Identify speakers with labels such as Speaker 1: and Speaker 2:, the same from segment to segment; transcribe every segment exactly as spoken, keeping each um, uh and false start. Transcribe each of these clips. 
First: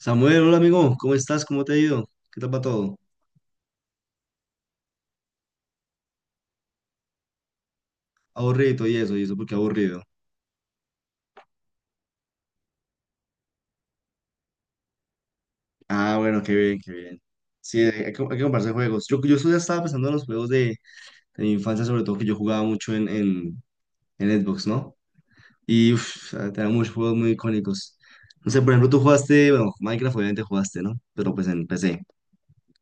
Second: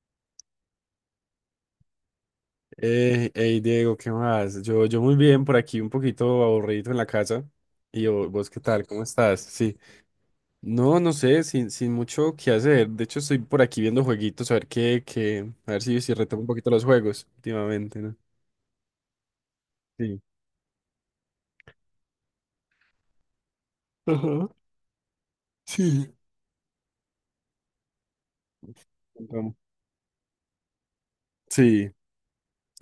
Speaker 1: Samuel, hola amigo, ¿cómo estás? ¿Cómo te ha ido? ¿Qué tal va todo?
Speaker 2: Eh, hey Diego, ¿qué más? Yo, yo muy bien, por aquí un poquito aburrido en la casa. ¿Y vo- vos qué
Speaker 1: Aburrido
Speaker 2: tal?
Speaker 1: y
Speaker 2: ¿Cómo
Speaker 1: eso, y eso,
Speaker 2: estás?
Speaker 1: porque
Speaker 2: Sí.
Speaker 1: aburrido.
Speaker 2: No, no sé, sin, sin mucho que hacer. De hecho, estoy por aquí viendo jueguitos, a ver qué, qué, a ver si, si
Speaker 1: Ah, bueno,
Speaker 2: retomo un
Speaker 1: qué
Speaker 2: poquito
Speaker 1: bien,
Speaker 2: los
Speaker 1: qué bien.
Speaker 2: juegos
Speaker 1: Sí, hay
Speaker 2: últimamente, ¿no?
Speaker 1: que, hay que comprarse juegos. Yo, yo ya estaba pensando en
Speaker 2: Sí.
Speaker 1: los juegos de, de mi infancia, sobre todo que yo jugaba mucho en, en, en
Speaker 2: Ajá,
Speaker 1: Xbox, ¿no? Y
Speaker 2: sí.
Speaker 1: uf, tenía muchos juegos muy icónicos. No sé, por ejemplo, tú jugaste,
Speaker 2: Retomo.
Speaker 1: bueno, Minecraft obviamente jugaste, ¿no? Pero pues en
Speaker 2: Sí,
Speaker 1: P C,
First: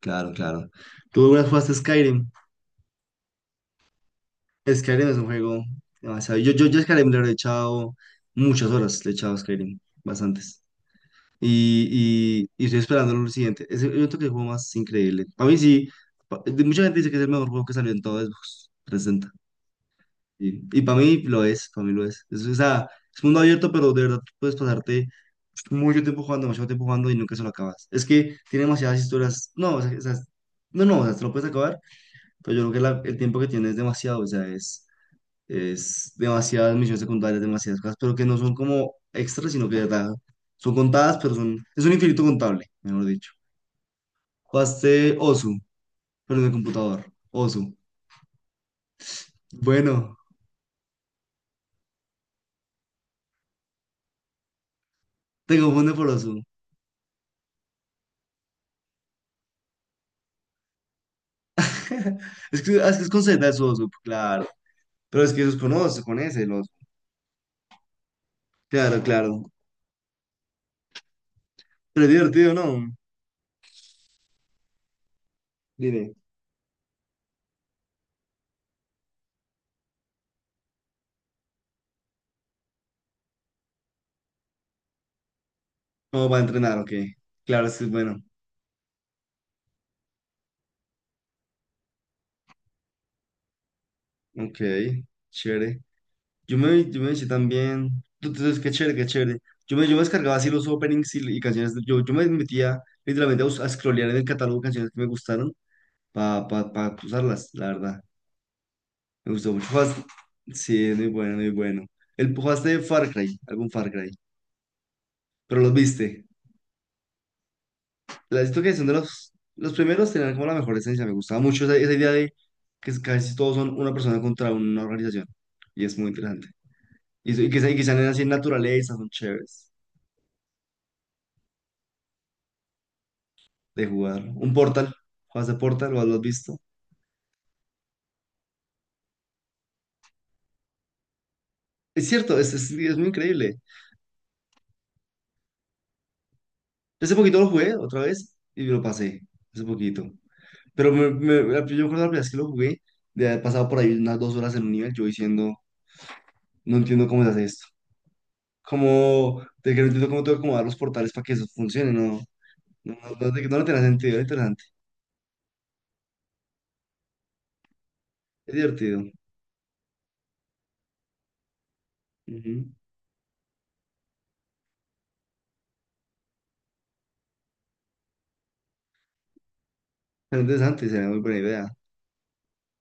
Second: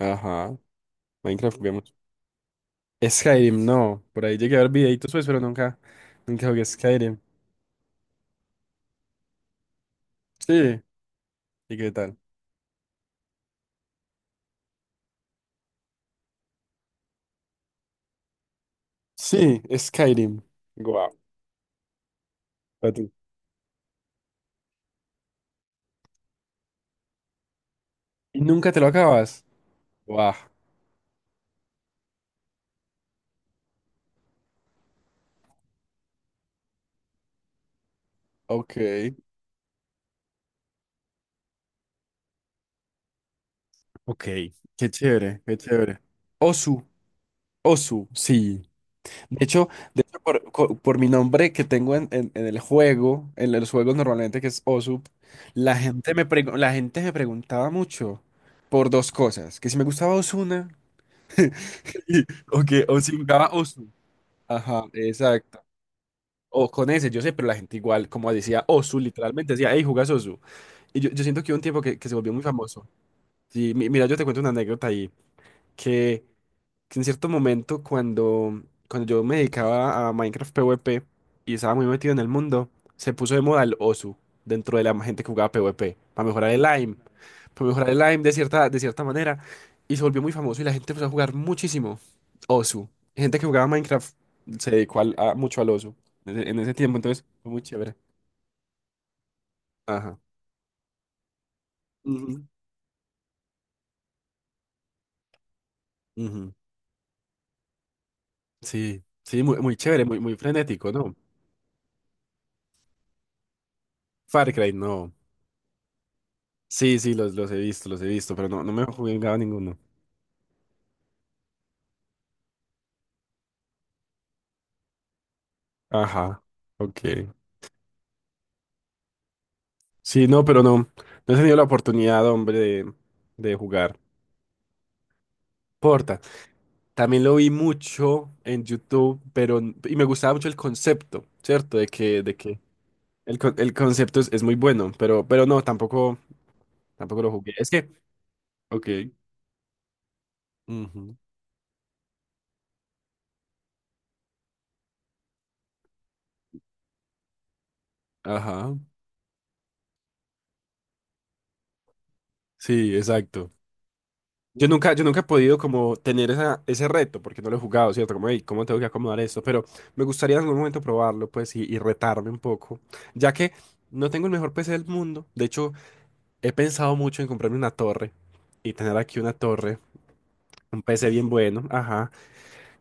Speaker 1: claro, claro. ¿Tú alguna vez
Speaker 2: Minecraft
Speaker 1: jugaste
Speaker 2: juguemos.
Speaker 1: Skyrim?
Speaker 2: Skyrim, no. Por ahí llegué a ver
Speaker 1: Skyrim
Speaker 2: videitos,
Speaker 1: es un
Speaker 2: pues, pero
Speaker 1: juego
Speaker 2: nunca,
Speaker 1: demasiado.
Speaker 2: nunca
Speaker 1: Yo,
Speaker 2: jugué
Speaker 1: yo, yo a Skyrim
Speaker 2: Skyrim.
Speaker 1: le he echado muchas horas, le he echado a Skyrim, bastantes.
Speaker 2: Sí. ¿Y qué tal?
Speaker 1: Y, y, y estoy esperando lo siguiente. Es el, yo creo que el juego más increíble. Para mí sí. Pa- de- mucha gente dice que es el mejor juego que salió en todo Xbox trescientos sesenta.
Speaker 2: Sí, Skyrim.
Speaker 1: Y, y para
Speaker 2: Guau.
Speaker 1: mí lo es, para mí lo es. Es, o sea,
Speaker 2: Pa' tú.
Speaker 1: es mundo abierto, pero de verdad tú puedes pasarte mucho tiempo jugando, demasiado tiempo jugando y nunca se lo acabas. Es que
Speaker 2: ¿Y
Speaker 1: tiene
Speaker 2: nunca te lo
Speaker 1: demasiadas
Speaker 2: acabas?
Speaker 1: historias. No, o sea, o sea,
Speaker 2: Wow,
Speaker 1: no, no, o sea, te lo puedes acabar, pero yo creo que la- el tiempo que tiene es demasiado. O sea, es, es demasiadas misiones secundarias, demasiadas cosas, pero que no son como
Speaker 2: ok.
Speaker 1: extras, sino que de verdad son contadas, pero son, es un infinito contable, mejor dicho.
Speaker 2: Ok. Qué
Speaker 1: Jugaste
Speaker 2: chévere, qué
Speaker 1: Osu,
Speaker 2: chévere.
Speaker 1: pero en el
Speaker 2: Osu,
Speaker 1: computador. Osu.
Speaker 2: Osu, sí. De hecho, de
Speaker 1: Bueno,
Speaker 2: hecho por, co- por mi nombre que tengo en, en- en el juego, en los juegos normalmente que es Osu,
Speaker 1: te
Speaker 2: la
Speaker 1: confunde por
Speaker 2: gente me
Speaker 1: Osu.
Speaker 2: pregu- la gente me preguntaba mucho por dos cosas, que si me gustaba Osuna y-
Speaker 1: Es
Speaker 2: o
Speaker 1: que
Speaker 2: que
Speaker 1: ah, es,
Speaker 2: o
Speaker 1: que es
Speaker 2: si
Speaker 1: con Z
Speaker 2: jugaba
Speaker 1: es
Speaker 2: Osu.
Speaker 1: Osu, claro.
Speaker 2: Ajá,
Speaker 1: Pero es que eso es
Speaker 2: exacto.
Speaker 1: con Osu, con ese, el
Speaker 2: O
Speaker 1: Osu.
Speaker 2: con ese, yo sé, pero la gente igual, como decía Osu,
Speaker 1: Claro, claro.
Speaker 2: literalmente decía, hey, jugas Osu. Y yo, yo siento que hubo un tiempo que,
Speaker 1: Pero
Speaker 2: que
Speaker 1: es
Speaker 2: se volvió muy
Speaker 1: divertido, ¿no?
Speaker 2: famoso. Sí, mi- mira, yo te cuento una anécdota ahí.
Speaker 1: Dime.
Speaker 2: que, que en cierto momento cuando, cuando yo me dedicaba a Minecraft PvP y estaba muy metido en el mundo, se puso de moda el Osu dentro de la gente que jugaba PvP
Speaker 1: ¿Cómo
Speaker 2: para
Speaker 1: va a
Speaker 2: mejorar el
Speaker 1: entrenar? Ok.
Speaker 2: aim,
Speaker 1: Claro,
Speaker 2: para
Speaker 1: es que
Speaker 2: mejorar
Speaker 1: es
Speaker 2: el
Speaker 1: bueno.
Speaker 2: aim de cierta, de cierta manera, y se volvió muy famoso y la gente empezó a jugar muchísimo Osu. Gente que jugaba Minecraft
Speaker 1: Ok,
Speaker 2: se dedicó al- a- mucho al
Speaker 1: chévere.
Speaker 2: Osu en ese
Speaker 1: Yo
Speaker 2: en ese
Speaker 1: me,
Speaker 2: tiempo,
Speaker 1: yo me
Speaker 2: entonces
Speaker 1: eché
Speaker 2: fue muy chévere.
Speaker 1: también. Entonces, qué chévere, qué chévere. Yo me, yo me
Speaker 2: Ajá.
Speaker 1: descargaba así los openings y, y canciones. Yo, yo me
Speaker 2: Ujú.
Speaker 1: metía literalmente a, bus- a scrollear en el catálogo canciones que me gustaron para
Speaker 2: Ujú.
Speaker 1: pa, pa pa usarlas, la verdad.
Speaker 2: Sí,
Speaker 1: Me
Speaker 2: sí,
Speaker 1: gustó
Speaker 2: muy,
Speaker 1: mucho.
Speaker 2: muy
Speaker 1: Jugaste-
Speaker 2: chévere, muy, muy
Speaker 1: Sí,
Speaker 2: frenético,
Speaker 1: es muy
Speaker 2: ¿no?
Speaker 1: bueno, muy bueno. El jugaste de Far Cry, algún Far Cry.
Speaker 2: Far Cry, no.
Speaker 1: Pero los viste.
Speaker 2: Sí, sí, los, los he visto, los he visto,
Speaker 1: La
Speaker 2: pero
Speaker 1: siento
Speaker 2: no, no
Speaker 1: que
Speaker 2: me he
Speaker 1: son de los,
Speaker 2: jugado
Speaker 1: los
Speaker 2: ninguno.
Speaker 1: primeros, tenían como la mejor esencia. Me gustaba mucho esa, esa idea de que es- casi todos son una persona contra una organización. Y es muy
Speaker 2: Ajá,
Speaker 1: interesante.
Speaker 2: ok.
Speaker 1: Y, eso- y que, se- y que sean así en naturaleza, son chéveres.
Speaker 2: Sí, no, pero no, no he tenido la oportunidad, hombre, de, de
Speaker 1: De
Speaker 2: jugar.
Speaker 1: jugar Un Portal, ¿juegas de Portal lo has
Speaker 2: Porta.
Speaker 1: visto?
Speaker 2: También lo vi mucho en YouTube, pero, n- y me gustaba mucho el concepto, ¿cierto? De
Speaker 1: Es
Speaker 2: que, de
Speaker 1: cierto, es,
Speaker 2: que
Speaker 1: es, es muy
Speaker 2: el, con-
Speaker 1: increíble.
Speaker 2: el concepto es, es muy bueno, pero, pero no, tampoco,
Speaker 1: Yo hace
Speaker 2: tampoco lo
Speaker 1: poquito lo
Speaker 2: jugué. Es
Speaker 1: jugué
Speaker 2: que,
Speaker 1: otra vez y lo
Speaker 2: ok.
Speaker 1: pasé, hace poquito. Pero me,
Speaker 2: Ujú,
Speaker 1: me- la- yo me acuerdo la primera vez que lo jugué, de haber pasado por ahí unas dos horas en un nivel, yo diciendo, no entiendo cómo se hace esto.
Speaker 2: ajá,
Speaker 1: Como, de que no entiendo cómo tengo que acomodar los portales para que eso funcione, no. No,
Speaker 2: sí,
Speaker 1: no, no,
Speaker 2: exacto.
Speaker 1: no le tenía sentido, era interesante.
Speaker 2: Yo nunca, yo nunca he podido como tener esa, ese reto, porque no lo he jugado, ¿cierto? Como, "Ey,
Speaker 1: Es
Speaker 2: ¿cómo tengo que
Speaker 1: divertido.
Speaker 2: acomodar esto?" Pero me gustaría en algún momento probarlo, pues, y, y retarme un
Speaker 1: Ujú.
Speaker 2: poco, ya que no tengo el mejor P C del mundo. De hecho, he pensado mucho en comprarme una torre y tener aquí una torre,
Speaker 1: Era
Speaker 2: un
Speaker 1: interesante,
Speaker 2: P C
Speaker 1: sería muy
Speaker 2: bien
Speaker 1: buena
Speaker 2: bueno,
Speaker 1: idea.
Speaker 2: ajá.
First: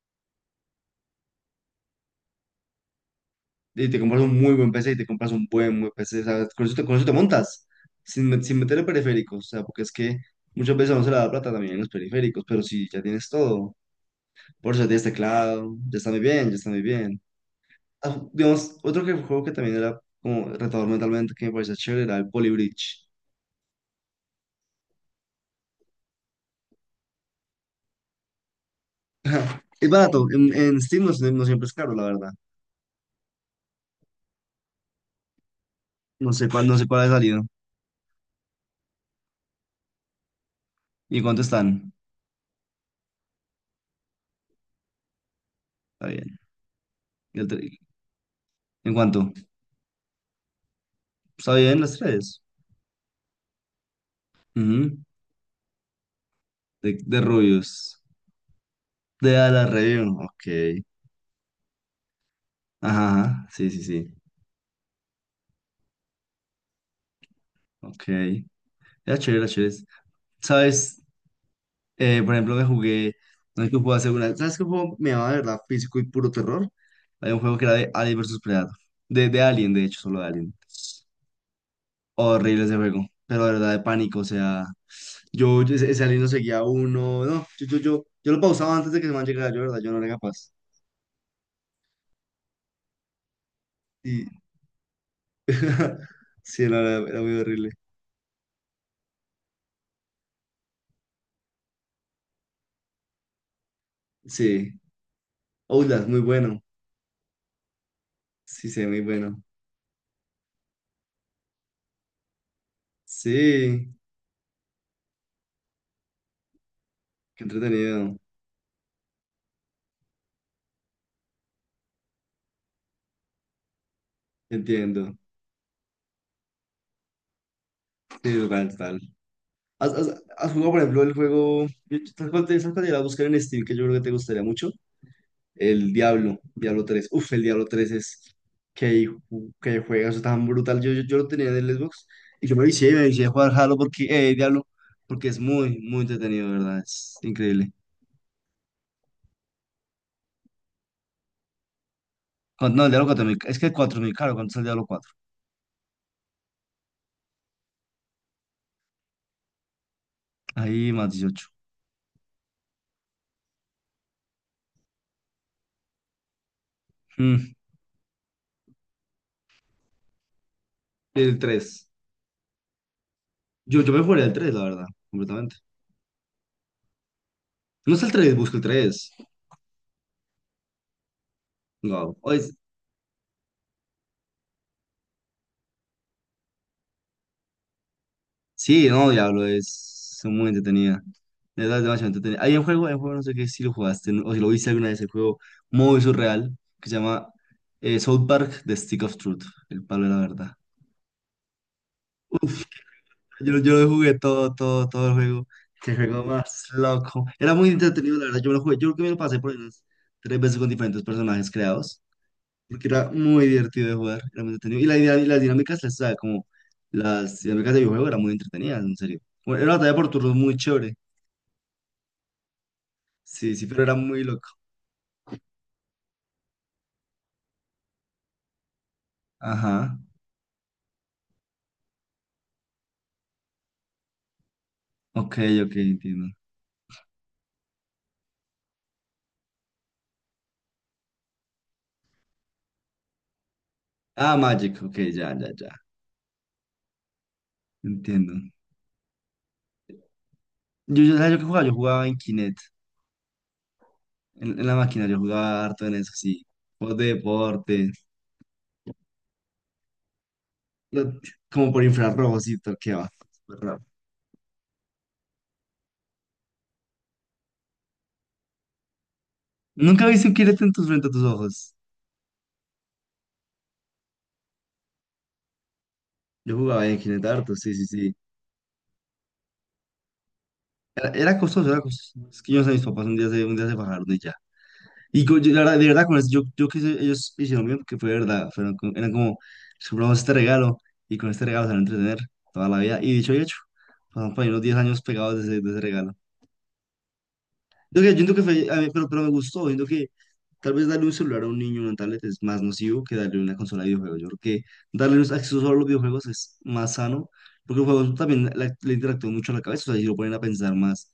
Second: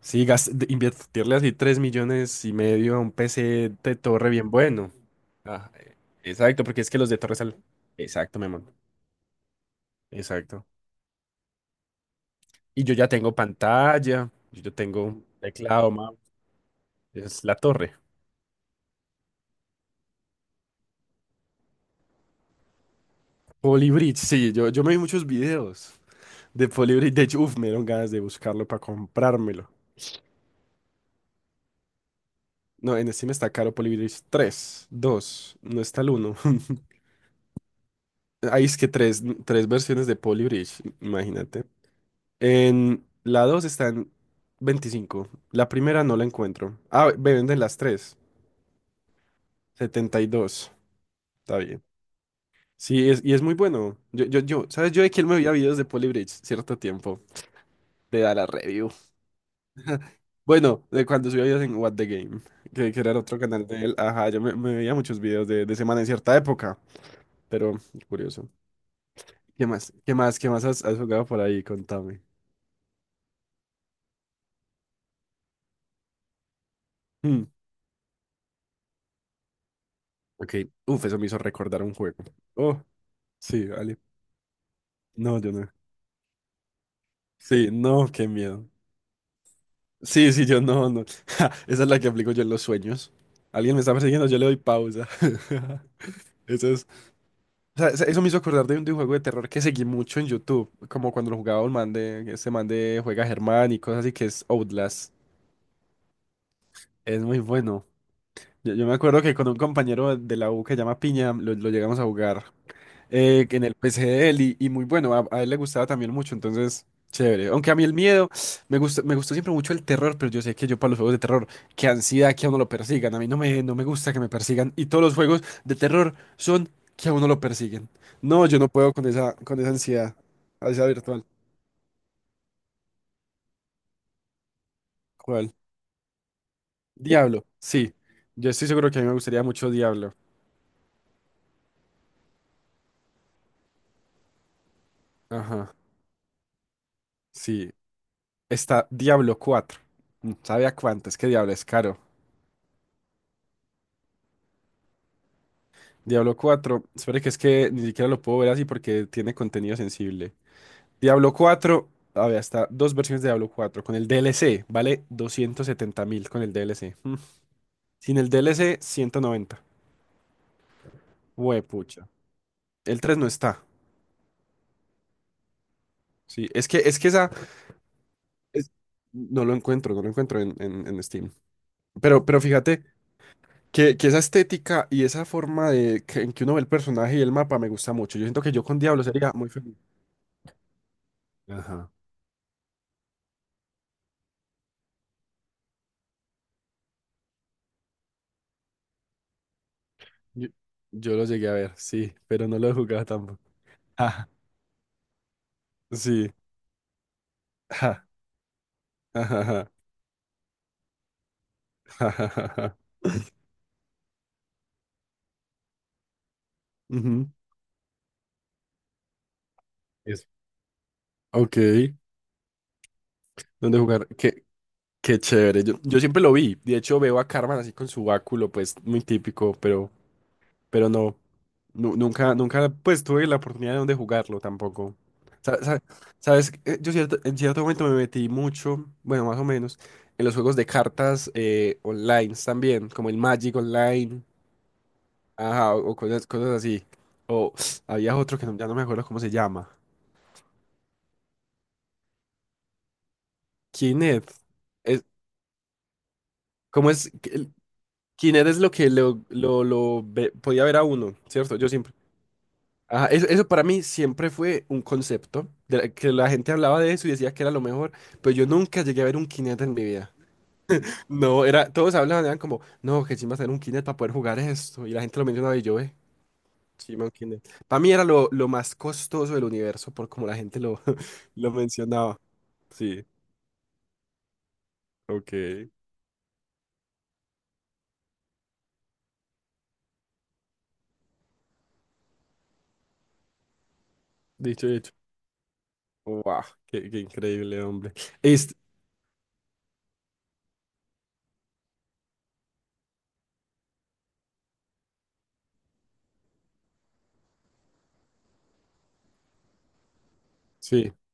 Speaker 2: Sí, gas- de- invertirle así tres millones y medio a un P C
Speaker 1: Y
Speaker 2: de
Speaker 1: te compras
Speaker 2: torre
Speaker 1: un
Speaker 2: bien
Speaker 1: muy buen
Speaker 2: bueno.
Speaker 1: P C y te compras un
Speaker 2: Ah,
Speaker 1: buen, buen
Speaker 2: eh,
Speaker 1: P C, ¿sabes?
Speaker 2: exacto,
Speaker 1: Con eso
Speaker 2: porque
Speaker 1: te,
Speaker 2: es
Speaker 1: con
Speaker 2: que
Speaker 1: eso
Speaker 2: los
Speaker 1: te
Speaker 2: de torre salen...
Speaker 1: montas, sin,
Speaker 2: Exacto,
Speaker 1: me- sin
Speaker 2: Memo,
Speaker 1: meterle periféricos, o sea, porque es que
Speaker 2: exacto.
Speaker 1: muchas veces no se le da plata también en los periféricos, pero
Speaker 2: Y
Speaker 1: sí,
Speaker 2: yo
Speaker 1: ya
Speaker 2: ya
Speaker 1: tienes
Speaker 2: tengo
Speaker 1: todo.
Speaker 2: pantalla, yo ya
Speaker 1: Por eso ya tienes
Speaker 2: tengo
Speaker 1: teclado,
Speaker 2: teclado.
Speaker 1: ya está muy bien, ya está muy bien.
Speaker 2: Es la torre.
Speaker 1: Ah, digamos, otro que, juego que también era como retador mentalmente, que me parecía chévere, era el Poly Bridge.
Speaker 2: Polybridge, sí, yo, yo me vi muchos videos de Polybridge. De hecho, uf, me dieron ganas de buscarlo para comprármelo.
Speaker 1: Es barato, en, en Steam no, es- no siempre es caro, la verdad.
Speaker 2: No, en Steam está caro Polybridge tres, dos. No está el
Speaker 1: No
Speaker 2: uno.
Speaker 1: sé cuál, no sé cuál ha salido.
Speaker 2: Ahí es que tres tres versiones de Polybridge,
Speaker 1: ¿Y cuánto
Speaker 2: imagínate.
Speaker 1: están?
Speaker 2: En la dos está en veinticinco. La primera
Speaker 1: Está
Speaker 2: no la
Speaker 1: bien.
Speaker 2: encuentro. Ah, me
Speaker 1: ¿Y el
Speaker 2: venden las
Speaker 1: tre-
Speaker 2: tres,
Speaker 1: ¿En cuánto?
Speaker 2: setenta y dos.
Speaker 1: Está
Speaker 2: Está
Speaker 1: bien,
Speaker 2: bien.
Speaker 1: las tres.
Speaker 2: Sí, es, y es muy bueno. Yo, yo, yo, ¿sabes?
Speaker 1: Ujú.
Speaker 2: Yo de quién me veía videos de Polybridge cierto
Speaker 1: De,
Speaker 2: tiempo.
Speaker 1: de rubios.
Speaker 2: Te da la review.
Speaker 1: De a la review, ok.
Speaker 2: Bueno, de cuando subía videos en What the Game, que, que era el
Speaker 1: Ajá,
Speaker 2: otro
Speaker 1: ajá,
Speaker 2: canal
Speaker 1: sí, sí,
Speaker 2: de él.
Speaker 1: sí.
Speaker 2: Ajá, yo me, me veía muchos videos de, de semana en cierta época, pero
Speaker 1: Ok.
Speaker 2: curioso.
Speaker 1: Era chévere, era
Speaker 2: ¿Qué
Speaker 1: chévere.
Speaker 2: más? ¿Qué más? ¿Qué más has, has
Speaker 1: ¿Sabes?
Speaker 2: jugado por ahí?
Speaker 1: Eh,
Speaker 2: Contame.
Speaker 1: por ejemplo, me jugué. No sé qué juego hacer una. ¿Sabes qué juego me llamaba de verdad físico y puro terror? Había un
Speaker 2: Hmm,
Speaker 1: juego que era de Alien vs Predator. De, de Alien, de hecho, solo de
Speaker 2: ok,
Speaker 1: Alien.
Speaker 2: uf, eso me hizo recordar un juego.
Speaker 1: Horrible ese
Speaker 2: Oh,
Speaker 1: juego. Pero de
Speaker 2: sí,
Speaker 1: verdad de
Speaker 2: vale.
Speaker 1: pánico, o sea.
Speaker 2: No, yo
Speaker 1: Yo,
Speaker 2: no.
Speaker 1: yo ese, ese Alien lo seguía a uno. No, yo,
Speaker 2: Sí,
Speaker 1: yo, yo,
Speaker 2: no, qué
Speaker 1: yo lo
Speaker 2: miedo.
Speaker 1: pausaba antes de que se me llegara, yo, de verdad, yo no era
Speaker 2: Sí, sí,
Speaker 1: capaz.
Speaker 2: yo no, no. Ja, esa es la que aplico yo en los sueños. Alguien me está
Speaker 1: Y.
Speaker 2: persiguiendo, yo le doy pausa.
Speaker 1: Sí,
Speaker 2: Eso
Speaker 1: no,
Speaker 2: es
Speaker 1: era, era muy horrible.
Speaker 2: O sea, eso me hizo acordar de un, de un juego de terror que seguí mucho en YouTube, como cuando lo jugaba un man de, este man de juega Germán y cosas así, que es
Speaker 1: Sí.
Speaker 2: Outlast.
Speaker 1: Outlast, muy bueno.
Speaker 2: Es muy bueno.
Speaker 1: Sí,
Speaker 2: Yo, yo
Speaker 1: sí,
Speaker 2: me
Speaker 1: muy
Speaker 2: acuerdo que
Speaker 1: bueno.
Speaker 2: con un compañero de la U que se llama Piña, lo, lo llegamos a jugar eh, en el
Speaker 1: Sí,
Speaker 2: P C de él y, y muy bueno, a, a él le gustaba también mucho, entonces
Speaker 1: qué
Speaker 2: chévere. Aunque a mí el
Speaker 1: entretenido.
Speaker 2: miedo, me gusta, me gustó siempre mucho el terror, pero yo sé que yo para los juegos de terror, qué ansiedad que a uno lo persigan, a mí no me, no me gusta que me persigan y todos los
Speaker 1: Entiendo.
Speaker 2: juegos de terror son que a uno lo persiguen.
Speaker 1: Sí,
Speaker 2: No, yo
Speaker 1: total,
Speaker 2: no puedo
Speaker 1: total.
Speaker 2: con esa, con esa
Speaker 1: ¿Has,
Speaker 2: ansiedad,
Speaker 1: has- has jugado, por
Speaker 2: ansiedad
Speaker 1: ejemplo, el
Speaker 2: virtual.
Speaker 1: juego? ¿Sabes cuál te, sabes cuál te iba a buscar en Steam que yo creo que te gustaría mucho?
Speaker 2: ¿Cuál?
Speaker 1: El Diablo, Diablo tres. Uf, el
Speaker 2: Diablo,
Speaker 1: Diablo tres
Speaker 2: sí.
Speaker 1: es
Speaker 2: Yo estoy seguro que a
Speaker 1: que,
Speaker 2: mí me gustaría
Speaker 1: ju-
Speaker 2: mucho
Speaker 1: que
Speaker 2: Diablo.
Speaker 1: juegas tan brutal. Yo, yo, yo lo tenía en el Xbox y yo me vicié, me vicié a jugar Halo porque, eh, Diablo, porque es
Speaker 2: Ajá,
Speaker 1: muy, muy entretenido, de ¿verdad? Es increíble.
Speaker 2: sí. Está Diablo cuatro. Mm, ¿sabe a cuánto? Es que Diablo es caro.
Speaker 1: Cuan- No, el Diablo cuatro es que cuatro mil caro. ¿Cuánto es el Diablo cuatro?
Speaker 2: Diablo cuatro, espere que es que ni siquiera lo puedo ver así porque tiene contenido sensible.
Speaker 1: Ahí más
Speaker 2: Diablo
Speaker 1: dieciocho.
Speaker 2: cuatro, a ver, hasta dos versiones de Diablo cuatro. Con el D L C vale doscientos setenta mil con el D L C. Mm.
Speaker 1: Mm,
Speaker 2: Sin el D L C, ciento noventa.
Speaker 1: el tres,
Speaker 2: Huepucha. El tres no está.
Speaker 1: Yo, yo me jugaría el tres, la verdad, completamente.
Speaker 2: Sí, es que, es que esa...
Speaker 1: No está el tres, busca el
Speaker 2: es-
Speaker 1: tres.
Speaker 2: no lo encuentro, no lo encuentro en, en- en Steam.
Speaker 1: Wow.
Speaker 2: Pero,
Speaker 1: O
Speaker 2: pero fíjate que, que esa estética y esa forma de que, en que uno ve el personaje y el mapa me gusta mucho. Yo siento que yo con
Speaker 1: sí,
Speaker 2: Diablo
Speaker 1: no,
Speaker 2: sería
Speaker 1: Diablo,
Speaker 2: muy feliz.
Speaker 1: es muy entretenida. De verdad, es
Speaker 2: Ajá.
Speaker 1: demasiado entretenida. Hay un juego, hay un juego, no sé qué, si lo jugaste no- o si lo viste alguna vez, el juego muy surreal que se llama eh, South Park The Stick of Truth, el palo de la
Speaker 2: Yo,
Speaker 1: verdad.
Speaker 2: yo lo llegué a ver, sí, pero no lo he jugado tampoco.
Speaker 1: Yo, yo lo jugué
Speaker 2: Ah,
Speaker 1: todo, todo, todo el juego. Qué juego
Speaker 2: sí.
Speaker 1: más loco. Era muy
Speaker 2: Ja,
Speaker 1: entretenido, la verdad. Yo me lo jugué, yo creo que me lo
Speaker 2: ja,
Speaker 1: pasé
Speaker 2: ja,
Speaker 1: por ahí
Speaker 2: ja,
Speaker 1: unas tres veces con diferentes personajes creados.
Speaker 2: ja, ja, ja, ja.
Speaker 1: Porque era muy divertido de jugar, era muy entretenido. Y, la idea, y las dinámicas, las, ¿sabe? Como
Speaker 2: Ujú.
Speaker 1: las dinámicas de videojuego eran muy entretenidas, en serio. Bueno, era una batalla por
Speaker 2: Eso.
Speaker 1: turnos muy chévere.
Speaker 2: Ok,
Speaker 1: Sí, sí,
Speaker 2: ¿dónde
Speaker 1: pero era
Speaker 2: jugar?
Speaker 1: muy
Speaker 2: Qué,
Speaker 1: loco.
Speaker 2: qué chévere. Yo, yo siempre lo vi. De hecho, veo a Carmen así con su báculo, pues muy típico, pero,
Speaker 1: Ajá.
Speaker 2: pero no, nu- nunca, nunca, pues tuve la oportunidad de jugarlo tampoco.
Speaker 1: Ok,
Speaker 2: Sa-
Speaker 1: ok,
Speaker 2: sa-
Speaker 1: entiendo.
Speaker 2: Sabes, Eh, yo cierto- en cierto momento me metí mucho, bueno, más o menos, en los juegos de cartas eh, online también, como el Magic Online.
Speaker 1: Ah, Magic, ok, ya, ya, ya.
Speaker 2: Ajá, o o cosas, cosas así. O había
Speaker 1: Entiendo.
Speaker 2: otro que no- ya no me acuerdo cómo se llama.
Speaker 1: Yo, yo, ¿sabes yo qué jugaba? Yo jugaba en Kinect,
Speaker 2: Kinect.
Speaker 1: en, en la
Speaker 2: Es,
Speaker 1: máquina, yo jugaba harto en eso, sí.
Speaker 2: ¿Cómo
Speaker 1: Juegos de
Speaker 2: es que el-
Speaker 1: deporte,
Speaker 2: Kinect es lo que lo, lo, lo ve- podía ver a
Speaker 1: lo-
Speaker 2: uno, ¿cierto? Yo
Speaker 1: como por
Speaker 2: siempre.
Speaker 1: infrarrojo, sí,
Speaker 2: Ajá,
Speaker 1: toqueaba.
Speaker 2: eso, eso
Speaker 1: Súper
Speaker 2: para mí
Speaker 1: raro.
Speaker 2: siempre fue un concepto, de la- que la gente hablaba de eso y decía que era lo mejor, pero yo nunca llegué a ver un Kinect en mi
Speaker 1: ¿Nunca
Speaker 2: vida.
Speaker 1: viste un Kinect en tus, frente a tus
Speaker 2: No, era,
Speaker 1: ojos?
Speaker 2: todos hablaban, eran como, no, que sí va a tener un Kinect para poder jugar esto, y la gente lo mencionaba y yo, eh.
Speaker 1: Yo jugaba
Speaker 2: Sí,
Speaker 1: en Kinect
Speaker 2: Monkey Island.
Speaker 1: harto, sí,
Speaker 2: Para
Speaker 1: sí,
Speaker 2: mí era
Speaker 1: sí.
Speaker 2: lo, lo más costoso del universo por como la gente lo,
Speaker 1: Era, era
Speaker 2: lo
Speaker 1: costoso, era
Speaker 2: mencionaba.
Speaker 1: costoso. Es que yo no sé, mis
Speaker 2: Sí,
Speaker 1: papás un día se, un día se bajaron y ya. Y co- yo, la
Speaker 2: ok.
Speaker 1: verdad, de verdad, con eso, yo, yo que sé, ellos hicieron bien porque fue de verdad. Fueron, como- eran como, "Les compramos este regalo y con este regalo se van a entretener toda la vida". Y dicho y hecho, pasaron por ahí unos
Speaker 2: Dicho
Speaker 1: diez
Speaker 2: y hecho.
Speaker 1: años pegados de ese, de ese regalo.
Speaker 2: Wow, qué, qué increíble, hombre.
Speaker 1: Yo, que- yo siento que
Speaker 2: Es,
Speaker 1: fue, a mí- pero, pero me gustó. Siento que tal vez darle un celular a un niño, una tablet, es más nocivo que darle una consola de videojuegos. Yo creo que darle un acceso solo a los videojuegos es más sano porque los juegos también la- le interactúan mucho a la cabeza. O sea, y lo ponen a pensar
Speaker 2: sí,
Speaker 1: más.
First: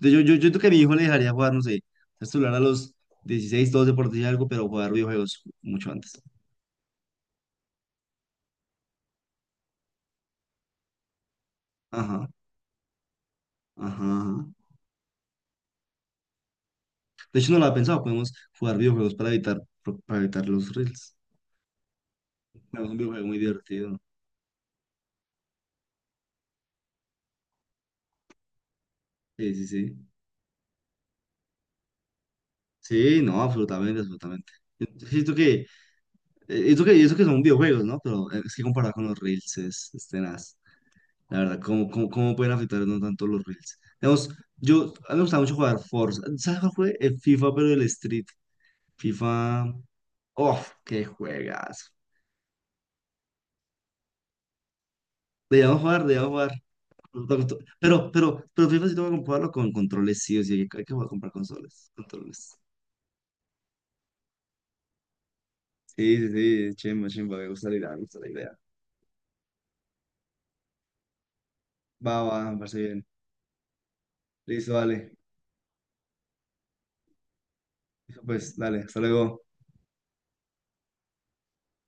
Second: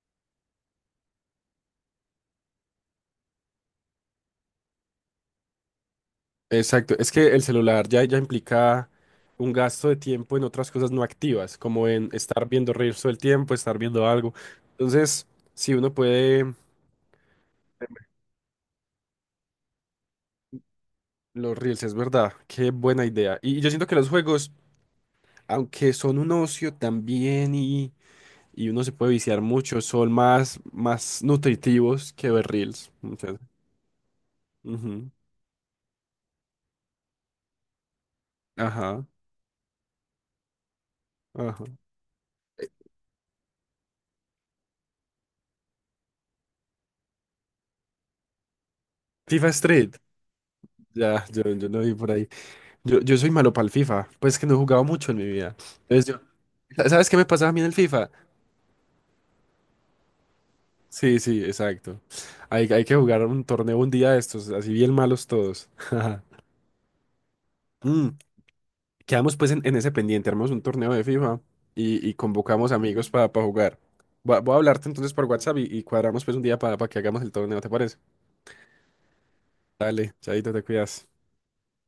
Speaker 1: Yo, yo, yo creo que a mi hijo le dejaría jugar, no sé, el celular a los dieciséis doce por decir algo, pero jugar videojuegos mucho antes.
Speaker 2: exacto. Es que el celular ya, ya implica un gasto de tiempo en otras cosas no activas, como en
Speaker 1: Ajá,
Speaker 2: estar viendo reels todo el tiempo, estar
Speaker 1: ajá,
Speaker 2: viendo algo.
Speaker 1: ajá.
Speaker 2: Entonces, si uno puede,
Speaker 1: De hecho, no lo había pensado, podemos jugar videojuegos para evitar, para evitar, los reels.
Speaker 2: los reels es verdad. Qué
Speaker 1: No, es un
Speaker 2: buena
Speaker 1: videojuego muy
Speaker 2: idea. Y yo siento que
Speaker 1: divertido.
Speaker 2: los juegos, aunque son un ocio también y y uno se puede viciar
Speaker 1: Sí, sí,
Speaker 2: mucho,
Speaker 1: sí.
Speaker 2: son más, más nutritivos que ver Reels.
Speaker 1: Sí,
Speaker 2: muchas-
Speaker 1: no, absolutamente, absolutamente. Yo
Speaker 2: Ujú.
Speaker 1: Siento que, eh, eso que, y eso que son videojuegos, ¿no? Pero eh, es que comparado con
Speaker 2: Ajá,
Speaker 1: los reels es, es tenaz. La verdad,
Speaker 2: ajá.
Speaker 1: ¿cómo, cómo, cómo pueden afectarnos tanto los reels? Digamos, yo, a mí me gustaba mucho jugar Forza. ¿Sabes cuál fue? El FIFA, pero el Street.
Speaker 2: FIFA
Speaker 1: FIFA.
Speaker 2: Street.
Speaker 1: ¡Oh, qué
Speaker 2: Ya, yo, yo lo
Speaker 1: juegas!
Speaker 2: vi por ahí. Yo, yo soy malo para el FIFA, pues que no he jugado mucho en mi vida.
Speaker 1: Debíamos jugar,
Speaker 2: Entonces yo,
Speaker 1: debíamos jugar.
Speaker 2: Sa- ¿sabes qué me
Speaker 1: Nos toca
Speaker 2: pasaba a
Speaker 1: to-
Speaker 2: mí en el FIFA?
Speaker 1: Pero, pero, pero FIFA sí tengo que comprarlo con controles, sí o sí. Hay que jugar a
Speaker 2: Sí,
Speaker 1: comprar
Speaker 2: sí,
Speaker 1: consoles,
Speaker 2: exacto.
Speaker 1: controles.
Speaker 2: Hay, hay que jugar un torneo un día de estos, así bien malos todos.
Speaker 1: Sí, sí, sí, chimba, chimba. Me gusta la idea, me
Speaker 2: Mm.
Speaker 1: gusta la idea.
Speaker 2: Quedamos pues en, en ese pendiente, armamos un torneo de FIFA y, y
Speaker 1: Va, va, me
Speaker 2: convocamos
Speaker 1: parece bien.
Speaker 2: amigos para jugar. Voy a, voy a
Speaker 1: Listo,
Speaker 2: hablarte
Speaker 1: dale.
Speaker 2: entonces por WhatsApp y, y cuadramos pues un día para que hagamos el torneo, ¿te parece?
Speaker 1: Pues, dale, hasta luego.
Speaker 2: Dale, chaito, te cuidas.